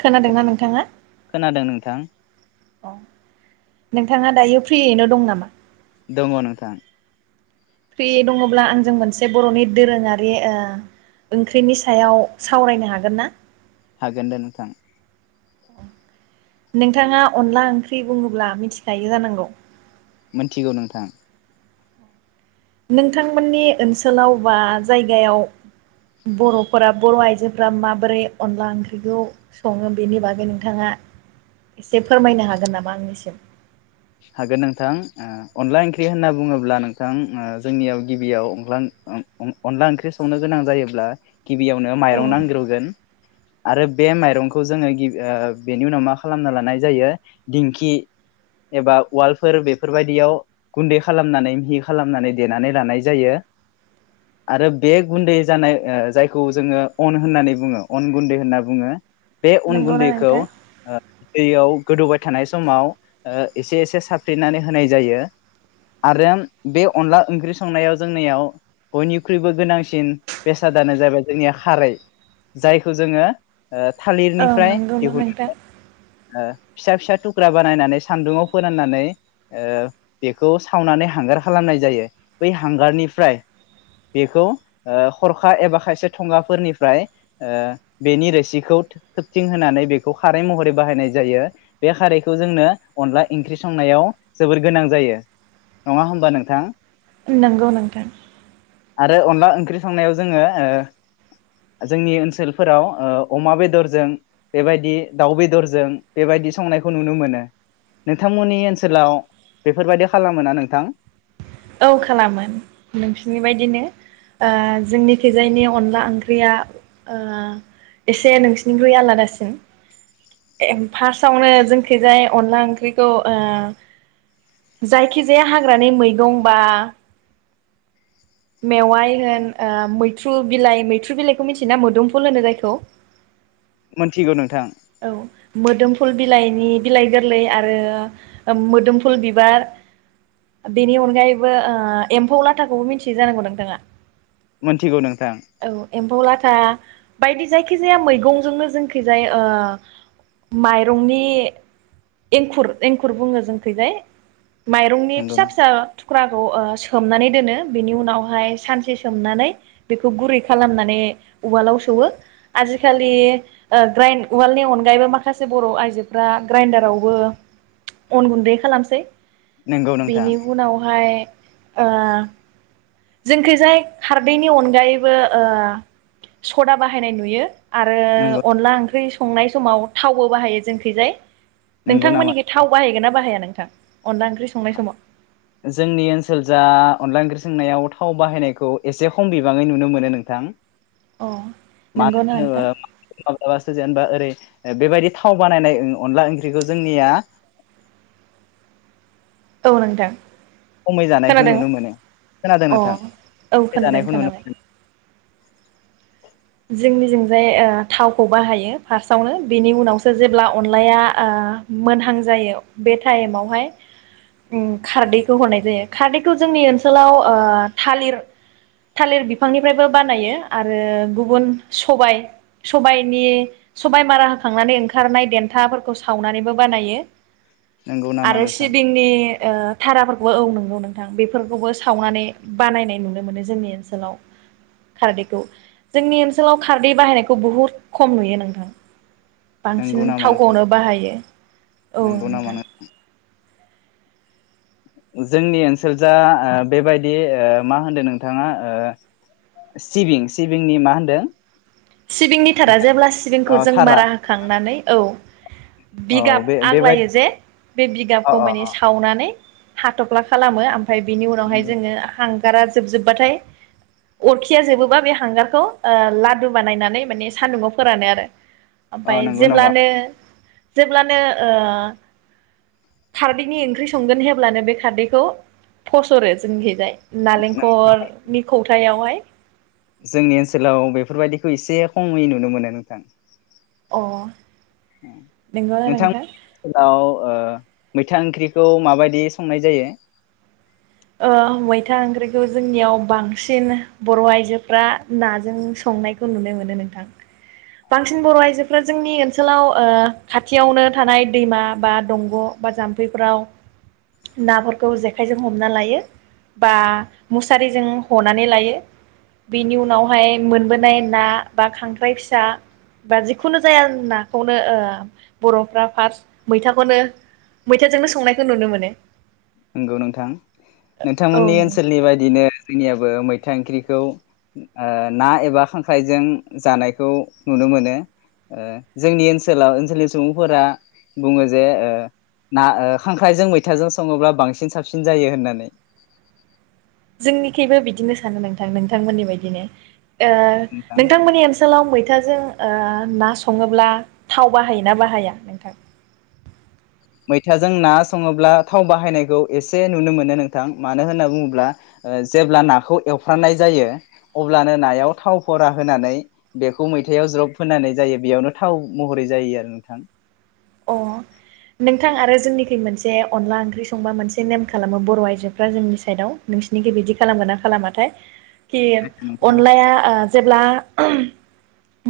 खोनादोंना खोनादों नोंथां। अ नोंथाङा दायो फ्रियैनो दं नामा? दङ नोंथां। फ्रि दङब्ला आंजों मोनसे बर'नि दोरोङारि ओ ओंख्रिनि सायाव सावरायनो हागोन ना? हागोन दे नोंथां। नोंथाङा अनला ओंख्रि बुङोब्ला मिथिखायो जानांगौ मोनथिगौ नोंथां। नोंथांमोननि ओनसोलाव बा जायगायाव बर'फोरा बर' आइजोफोरा माबोरै अनला ओंख्रिखौ सङो बेनि बागै नोंथाङा एसे फोरमायनो हागोन नामा आंनिसिम? हागोन नोंथां ओ अनला ओंख्रि होनना बुङोब्ला नोंथां ओ जोंनियाव गिबियाव अंलां अं अं अनला ओंख्रि संनो गोनां जायोब्ला गिबियावनो औ माइरं नांग्रोगोन आरो बे माइरंखौ जोङो गि ओ बेनि उनाव मा खालामना लानाय जायो दिंखि एबा उवालफोर बेफोरबायदियाव गुन्दै खालामनानै मिहि खालामनानै देनानै लानाय जायो आरो बे गुन्दै जानाय ओ जायखौ जोंङो अन होननानै बुङो अन गुन्दै होनना बुंङो। बे अन नंगौना गुन्दैखौ नोंथां? ओ दैयाव गोदौबाय थानाय समाव ओ एसे एसे साफ्रेनानै होनाय जायो आरो बे अनला ओंख्रि संनायाव जोंनियाव बयनिख्रुइबो गोनांसिन बेसादानो जाबाय जोंनिया खारै, जायखौ जोङो ओ औ थालिरनिफ्राय नंगौना नोंथां? दिहुनो। ओ फिसा फिसा थुख्रा बानायनानै सान्दुंआव फोराननानै ओ बेखौ सावनानै हांगार खालामनाय जायो बै हांगारनिफ्राय बेखौ हरखा एबा खायसे थंगाफोरनिफ्राय ओ बेनि रोसिखौ थोबथिं होनानै बेखौ खारै महरै बाहायनाय जायो बे खारैखौ जोंनो अनला इंख्रि संनायाव जोबोर गोनां जायो नङा होमबा नोंथां? नंगौ नोंथां। आरो अनला ओंख्रि संनायाव जोङो ओ जोंनि ओनसोलफोराव ओ अमा बेदरजों बेबायदि दाउ बेदरज जों बेबायदि संनायखौ नुनो मोनो नोंथांमोननि ओनसोलाव बेफोरबायदि खालामो ना नोंथां? औ खालामो नोंसिनि बायदिनो ओ जोंनिखैजायनि अनला ओंख्रिया ओ एसे नोंसिनिख्रुइ आलादासिन फार्स्टआवनो जोंखैजाय अनला ओंख्रिखौ ओ जायखिजाया हाग्रानि मैगं बा मेवाइ होन ओ मैथ्रु बिलाइ मैथ्रु बिलाइखौ मिथियोना मोदोमफुल होनो जायखौ? मोनथिगौ नोंथां। औ मोदोमफुल बिलाइनि बिलाइ गोरलै आरो मोदोमफुल बिबार बेनि अनगायैबो ओ एम्फौ लाथाखौबो मिथियो जानांगौ नोंथाङा? मोनथिगौ नोंथां औ एम्फौ लाथा बायदि जायखि जाया मैगंजोंनो जोंखैजाय ओ माइरंनि एंखुर एंखुर बुङो जोंखैजाय। माइरंनि नंगौ फिसा नोंथां फिसा थुख्रा खौ ओ सोमनानै दोनो बेनि उनावहाय सानसे सोमनानै बेखौ गुरै खालामनानै उवालाव सौयो आजिखालि ओ ग्राइन्द उवालनि अनगायैबो माखासे बर'आइजोफ्रा ग्राइन्दारावबो अन गुन्दै खालामसै। नंगौ नोंथां बेनि उनावहाय ओ जोंखैजाय खारदैनि अनगायैबो ओ सदा बाहायनाय नुयो आरो नंगौ अनला ओंख्रि सं संनाय समाव थावबो बाहायो जोंखैजाय नंगौ नामा नोंथांमोननिखै थाव बाहायगोन ना बाहाया नो थां अनदला ओंख्रि संनाय समाव जोंनि ओनसोल जा अनला ओंख्रि संनायाव थाव बाहायनायखौ एसे खम बिबाङै नुनो मोनो नोंथां अ मा नंगौना होनो नोंथां ओ सो जेनबा ओरै बेबायदि थाव बानायनाय अनला ओंख्रिखौ जोंनिया औ नोंथां खमै जानायखौ खोनादों नुनो अ मोनो खोनादों नोंथां औ खम खोनादों जानायखौ नुनो खोनाबाय मोनो। जोंनिजोंजाय ओ थावखौ बाहायो फार्स्टआवनो बेनि उनावसो जेब्ला अनलाया ओ मोनहां जायो बे टाइमावहाय उम खारदैखौ हरनाय जायो खारदैखौ जोंनि ओनसोलाव ओ थालिर थालिर बिफांनिफ्रायबो बानायो आरो गुबु गुबुन सबाय सबायनि सबाय मारा होखांनानै ओंखारनाय देन्थाफोरखौ सावनानैबो बानायो नंगौ नामा आरो नोंथां सिबिंनि थाराफोरखौबो औ नंगौ नोंथां बेफोरखौबो सावनानै बानायनाय नुनो मोनो जोंनि ओनसोलाव खारदैखौ जोंनि ओनसोलाव खारदै बाहायनायखौ बुहुद खम नुयो नोंथां नंगौ बांसिन नामा नोंथां थावखौनो बाहायो औ नंगौ नामा नोंथां जोंनि ओनसोल जा बेबायदि मा होनदों नोंथाङा सिबिं सिबिंनि मा होनदों सिबिंनि थारा जेब्ला। अ थारा औ बे बेबायदि अ अ हाथफ्ला खालामो। ओमफ्राय बिनि उनावहाय नंगौ जोङो हां गारा जोबजोबबाथाय अरखिया जोबोब्ला बे हांगारखौ ओ ला दु बानायनानै माने सान्दुङाव फोरानो आरो अ ओमफाय नंगौ नामा जेब्लानो जेब्लानो ओ खारदैनि ओंख्रि संगोन हब्लानो बे खारदैखौ फसरो जोंनिहैजाय। नालेंखरनि खथायावहाय। जोंनि ओनसोलाव बेफोरबायदिखौ एसे खमै नुनो मोनो नोंथां। अ नंगौना नोंथां ओ मैथा ओंख्रिखौ माबायदि संनाय जायो? ओ मैथा ओंख्रिखौ जोंनियाव बांसिन बर'आइजोफ्रा नाजों संनायखौ नुनो नोंथां बांसिन बर'आइजोफ्रा जोंनि ओनसोलाव ओ खाथियावनो थानाय दैमा बा दंग' बा जाम्फैफ्राव नाफोरखौ जेखाइजों हम हना लायो बा मुसारिजों हनानै लायो बेनि उनावहाय मोनबोनाय ना बा खांख्राइ फिसा बा जिखुनु जाया नाखौनो ओ बर'फ्रा फार्स्ट मैथाखौनो मैथाजोंनो संनायखौ नुनो मोनो। नंगौ नोंथां औ नोंथांमोननि नों ओनसोलनि बायदिनो जोंनियाबो मैथा ओंख्रिखौ ओ ना एबा खांख्राइजों जानायखौ नुनो मोनो। ओ जोंनि ओनसोलाव ओनसोलनि सुबुंफोरा बुङो जे ओ ना खांख्राइजों मैथाजों सङोब्ला बांसिन साबसिन जायो होननानै। जोंनिखिइबो बिदिनो सानो नोंथां नोंथांमोननि बायदिनो। ओ नोंथां नोंथांमोननि ओनसोलाव मै मैथाजों ओ ना सङोब्ला थाव बाहायोना बाहाया नोंथां? मैथाजों ना संङोब्ला थाव बाहायनायखौ एसे नुनो मोनो नोंथां मानो होनना बुंङोब्ला ओ जेब्ला नाखौ एवफ्रानाय जायो अब्लानो नायाव थाव फरा होनानै बेखौ मैथायाव ज्रब होनानै जायो बेयावनो थाव महरै जायो आरो नोंथां। अ नोंथां आरो जोंनिखै मोनसे अनला ओंख्रि संबा मोनसे नेम खालामो बर' आयजोफ्रा जोंनि साइदआव नोंसिोरनिखै बिदि खालामगोन ना खालामाथाय खि नोंथाङा अनलाया ओ जेब्ला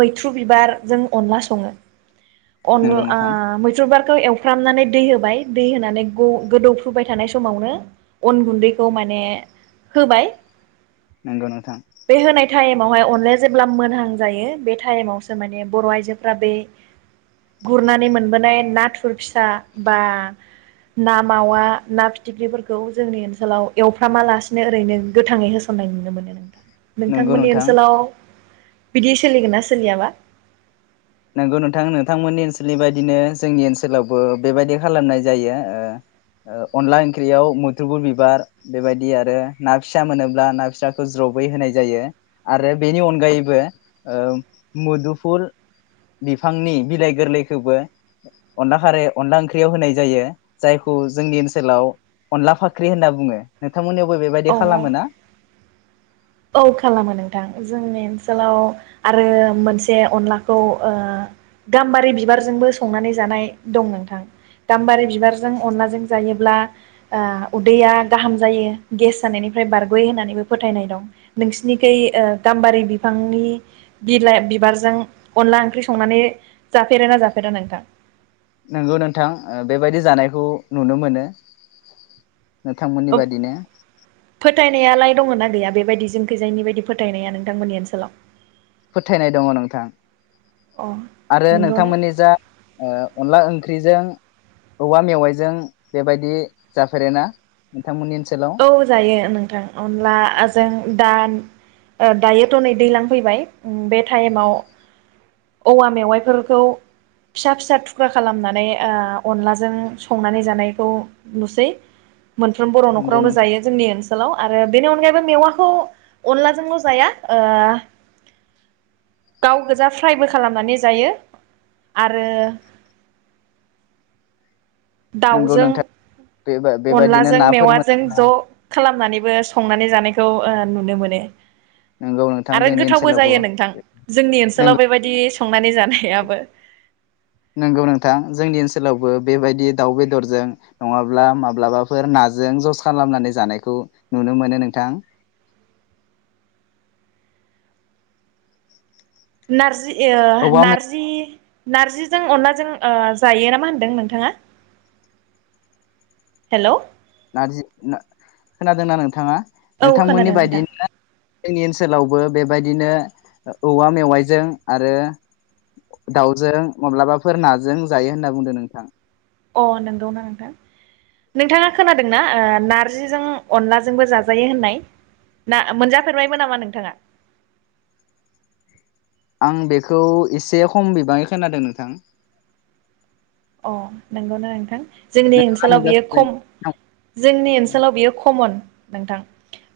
मैथ्रु बिबारजों अनला सङो नंगौ अनला ओ नोंथां मैथ्रु बार खौ एवफ्रामनानै दै होबाय दै होनानै गोदौफ्रुबाय थानाय समावनो अन गुन्दैखौ माने होबाय नंगौ नोंथां [inaudible] बे होनाय टाइम मावाय अनलाया जेब्ला मोनहां जायो बे टाइमावसो माने बर' आइजोफोरा बै गुरनानै मोनबोनाय नाथुर फिसा बा ना मावा ना फिथिख्रिफोरखौ जोंनि ओनसोलाव एवफ्रामालासिनो ओरैनो गोथाङै होसननाय नुनो मोनो नोंथां। नंगौ नोंथांमोननि नोंथां ओनसोलाव बिदि सोलिगोन ना सोलियाबा? नंगौ नोंथां नोंथांमोननि ओनसोलनि बायदिनो जोंनि ओनसोलावबो बेबायदि खालामनाय जायो ओ अनला ओंख्रियाव मुदुफुर बिबार बेबायदि आरो ना फिसा मोनोब्ला ना फिसाखौ ज्रबै होनाय जायो आरो बेनि अनगायैबो ओ मुदुफुल बिफांनि बिलाइ गोरलैखौबो अनला खारै अनला ओंख्रियाव होनाय जायो जायखौ जोंनि ओनसोलाव अनला फाख्रि होनना बुङो। नोंथांमोननियावबो बेबायदि औ औ खालामो ना? औ खालामो नोंथां जोंनि ओनसोलाव आरो मोनसे अनलाखौ ओ गाम्बारि बिबारजोंबो संनानै जानाय दं नोंथां गाम्बारि बिबारजों अनलाजों जायोब्ला ओ उदैया गाहाम जायो गेस जानायनिफ्राय बारग'यो होननानैबो फोथायनाय दं। नोंसिनिखै गाम्बारि बिफांनि बिलाइ बिबारजों अनला ओंख्रि संनानै जाफेरोना जाफेरा नोंथां? नंगौ नोंथां ओ बेबायदि जानायखौ नुनो मोनो। नोंथांमोननि बादि नो फोथायनायालाय दङ ना गैया बेबायदि जोंखैजायनि बायदि फोथायनाया नोंथांमोननि ओनसोलाव? फोथायनाय दङ नोंथां अ आरो नंगौ ना नोंथांमोननि जा ओ अनला ओं ख्रिजों औवा मेवाइजों बेबायदि जाफेरोना? नोंथांमोननि ओनसोलाव औ जायो नोंथां अनलाजों दान ओ दायोथ' नै दैलां फैबाय बे टाइमाव औवा मेवाइफोरखौ फिसा फिसा थुख्रा खालामनानै ओ अनलाजों संनानै जानायखौ नुसै। मोनफ्रोम बर' न नंगौ न'खरावनो नोंथां जायो जोंनि ओन लाव आरो बेनि अनगायैबो मेवाखौ अनलाजोंल' जाया ओ गाव गोजा फ्रायबो खालामनानै जायो। आरो दाव नंगौ जों नोंथां बेबायदिनो अनलाजों नाफोर मोन मेवाजों ज' खालामनानै बो संनानै जानायखौ ओ नुनो मोनो। नंगौ नोंथां आरो जोंनि गोथावबो ओनसोलावबो जायो नोंथां जोंनि नंगौ ओनसोलाव बेबायदि संनानै जानाय खेआबो नंगौ नोंथां जोंनि ओनसोलावबो बेबायदि दाउ बेदरजों नङाब्ला माब्लाबाफोर नाजों जस खालामनानै जानायखौ नुनो मोनो नोंथां। नारजि यो औवा मेव नारजि नारजिजों अनलाजों ओ जायो नामा होनदों नोंथाङा हेल नारजि खोनादोंना नोंथाङा? नोंथांमोननि खोनादों नोंथां बायदिनो जोंनि ओनसोलाव बो बेबायदिनो औवा मेवाइजों आरो दाउजों माब्लाबाफोर नाजों जायो होनना बुंदों नोंथां। अ नंगौना नोंथां नोंथाङा खोनादोंना ओ नारजिजों अनलाजोंबो जाजायो होननाय ना मोनजाफेरबायबो नामा नोंथाङा? आं बेखौ एसे खम बिबाङै खोनादों नोंथां। अ नंगौनो नोंथां। जोंनि नोंथाङा ओनसोलाव बियो मोनजाफेरबाय म जोंनि ओनसोलाव बियो कमन। नोंथां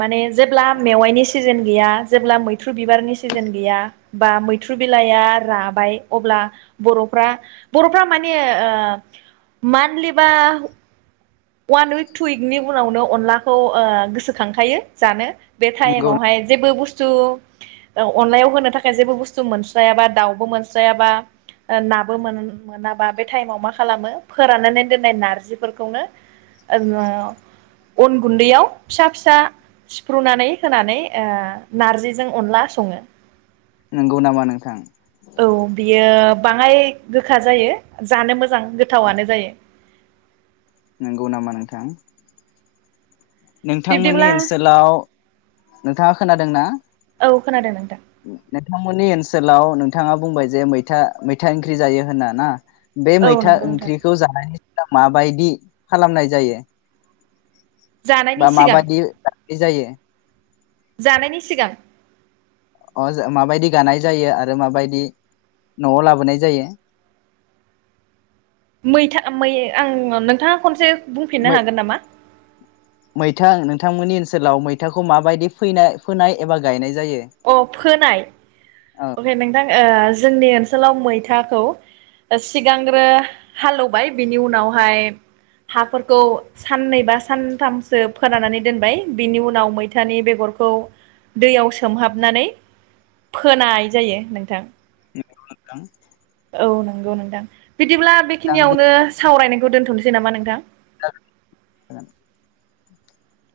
माने जेब्ला मेवाइनि सिजेन गैया जेब्ला मैथ्रु बिबारनि सिजोन गैया बा मैथ्रु बिलाइआ राबाय अब्ला बर' बरफ्रा मानि ओ मानलेबा अआन उइक टु उइकनि उनावनो अनलाखौ ओ गोसोखांखायो जानो। बे टाइम नंगौ आवहाय जेबो बुस्थ बुस्थु अनलायाव होनो थाखाय जेबो बुस्थु मोनस्रायाबा दाउबो मोनस्रायाबा नाबो मोन-मोनाबा बे टाइमाव मा खालामो फोराननानै दोननाय नारजिफोरखौनो अन गुन्दैयाव फिसा फिसा सिफ्रुनानै होनानै ओ नारजिजों अनला सङो। नंगौ नामा नोंथां औ बियो बाङाय गोखा जायो जानो मोज मोजां गोथावनो जायो। नंगौ नामा नोंथां नोंथांमोननि बिब्दिब्ला ओनसोलाव नोंथाङा खोनादों ना? औ खोनादों नोंथां नोंथांमोननि ओनसोलाव नोंथाङा बुंबाय जे मैथा मैथा ओंख्रि जायो होना ना बे औ मैथा नंगौ नोंथां ओंख्रिखौ जानानै माबायदि खालामनाय जायो? जानायनि बा सिगां माबदि जा बिदि जायो जानायनि सिगां अ माबायदि गानाय जायो आरो माबायदि न'आव लाबोनाय जायो। मैथा मै आं नोंथाङा खनसे बुंफिननो मै हागोन नामा? बिथांमोननि ओनसोलाव मैथाखौ माबायदि फैनाय-फोन एबा गायनाय जा अ फोनाय औ अके नोंथां जोंनि ओनसोलाव मैथा खौ सिगांग्रो हालेवबाय बिनि उनावहाय हाफोर सानैबा सनथासो फोरानानै दोनबाय बिनि उनाव मैथानि बेगरखौ दैयाव सोम सोमहाबनानै फोनाय जायो नोंथां। नंगौ नोंथां। औ नंगौ नोंथां बिदिब्ला नोंथां बेखिनियावनो सावरायनाय खौ दोनथसै नामा नोंथां? [inaudible]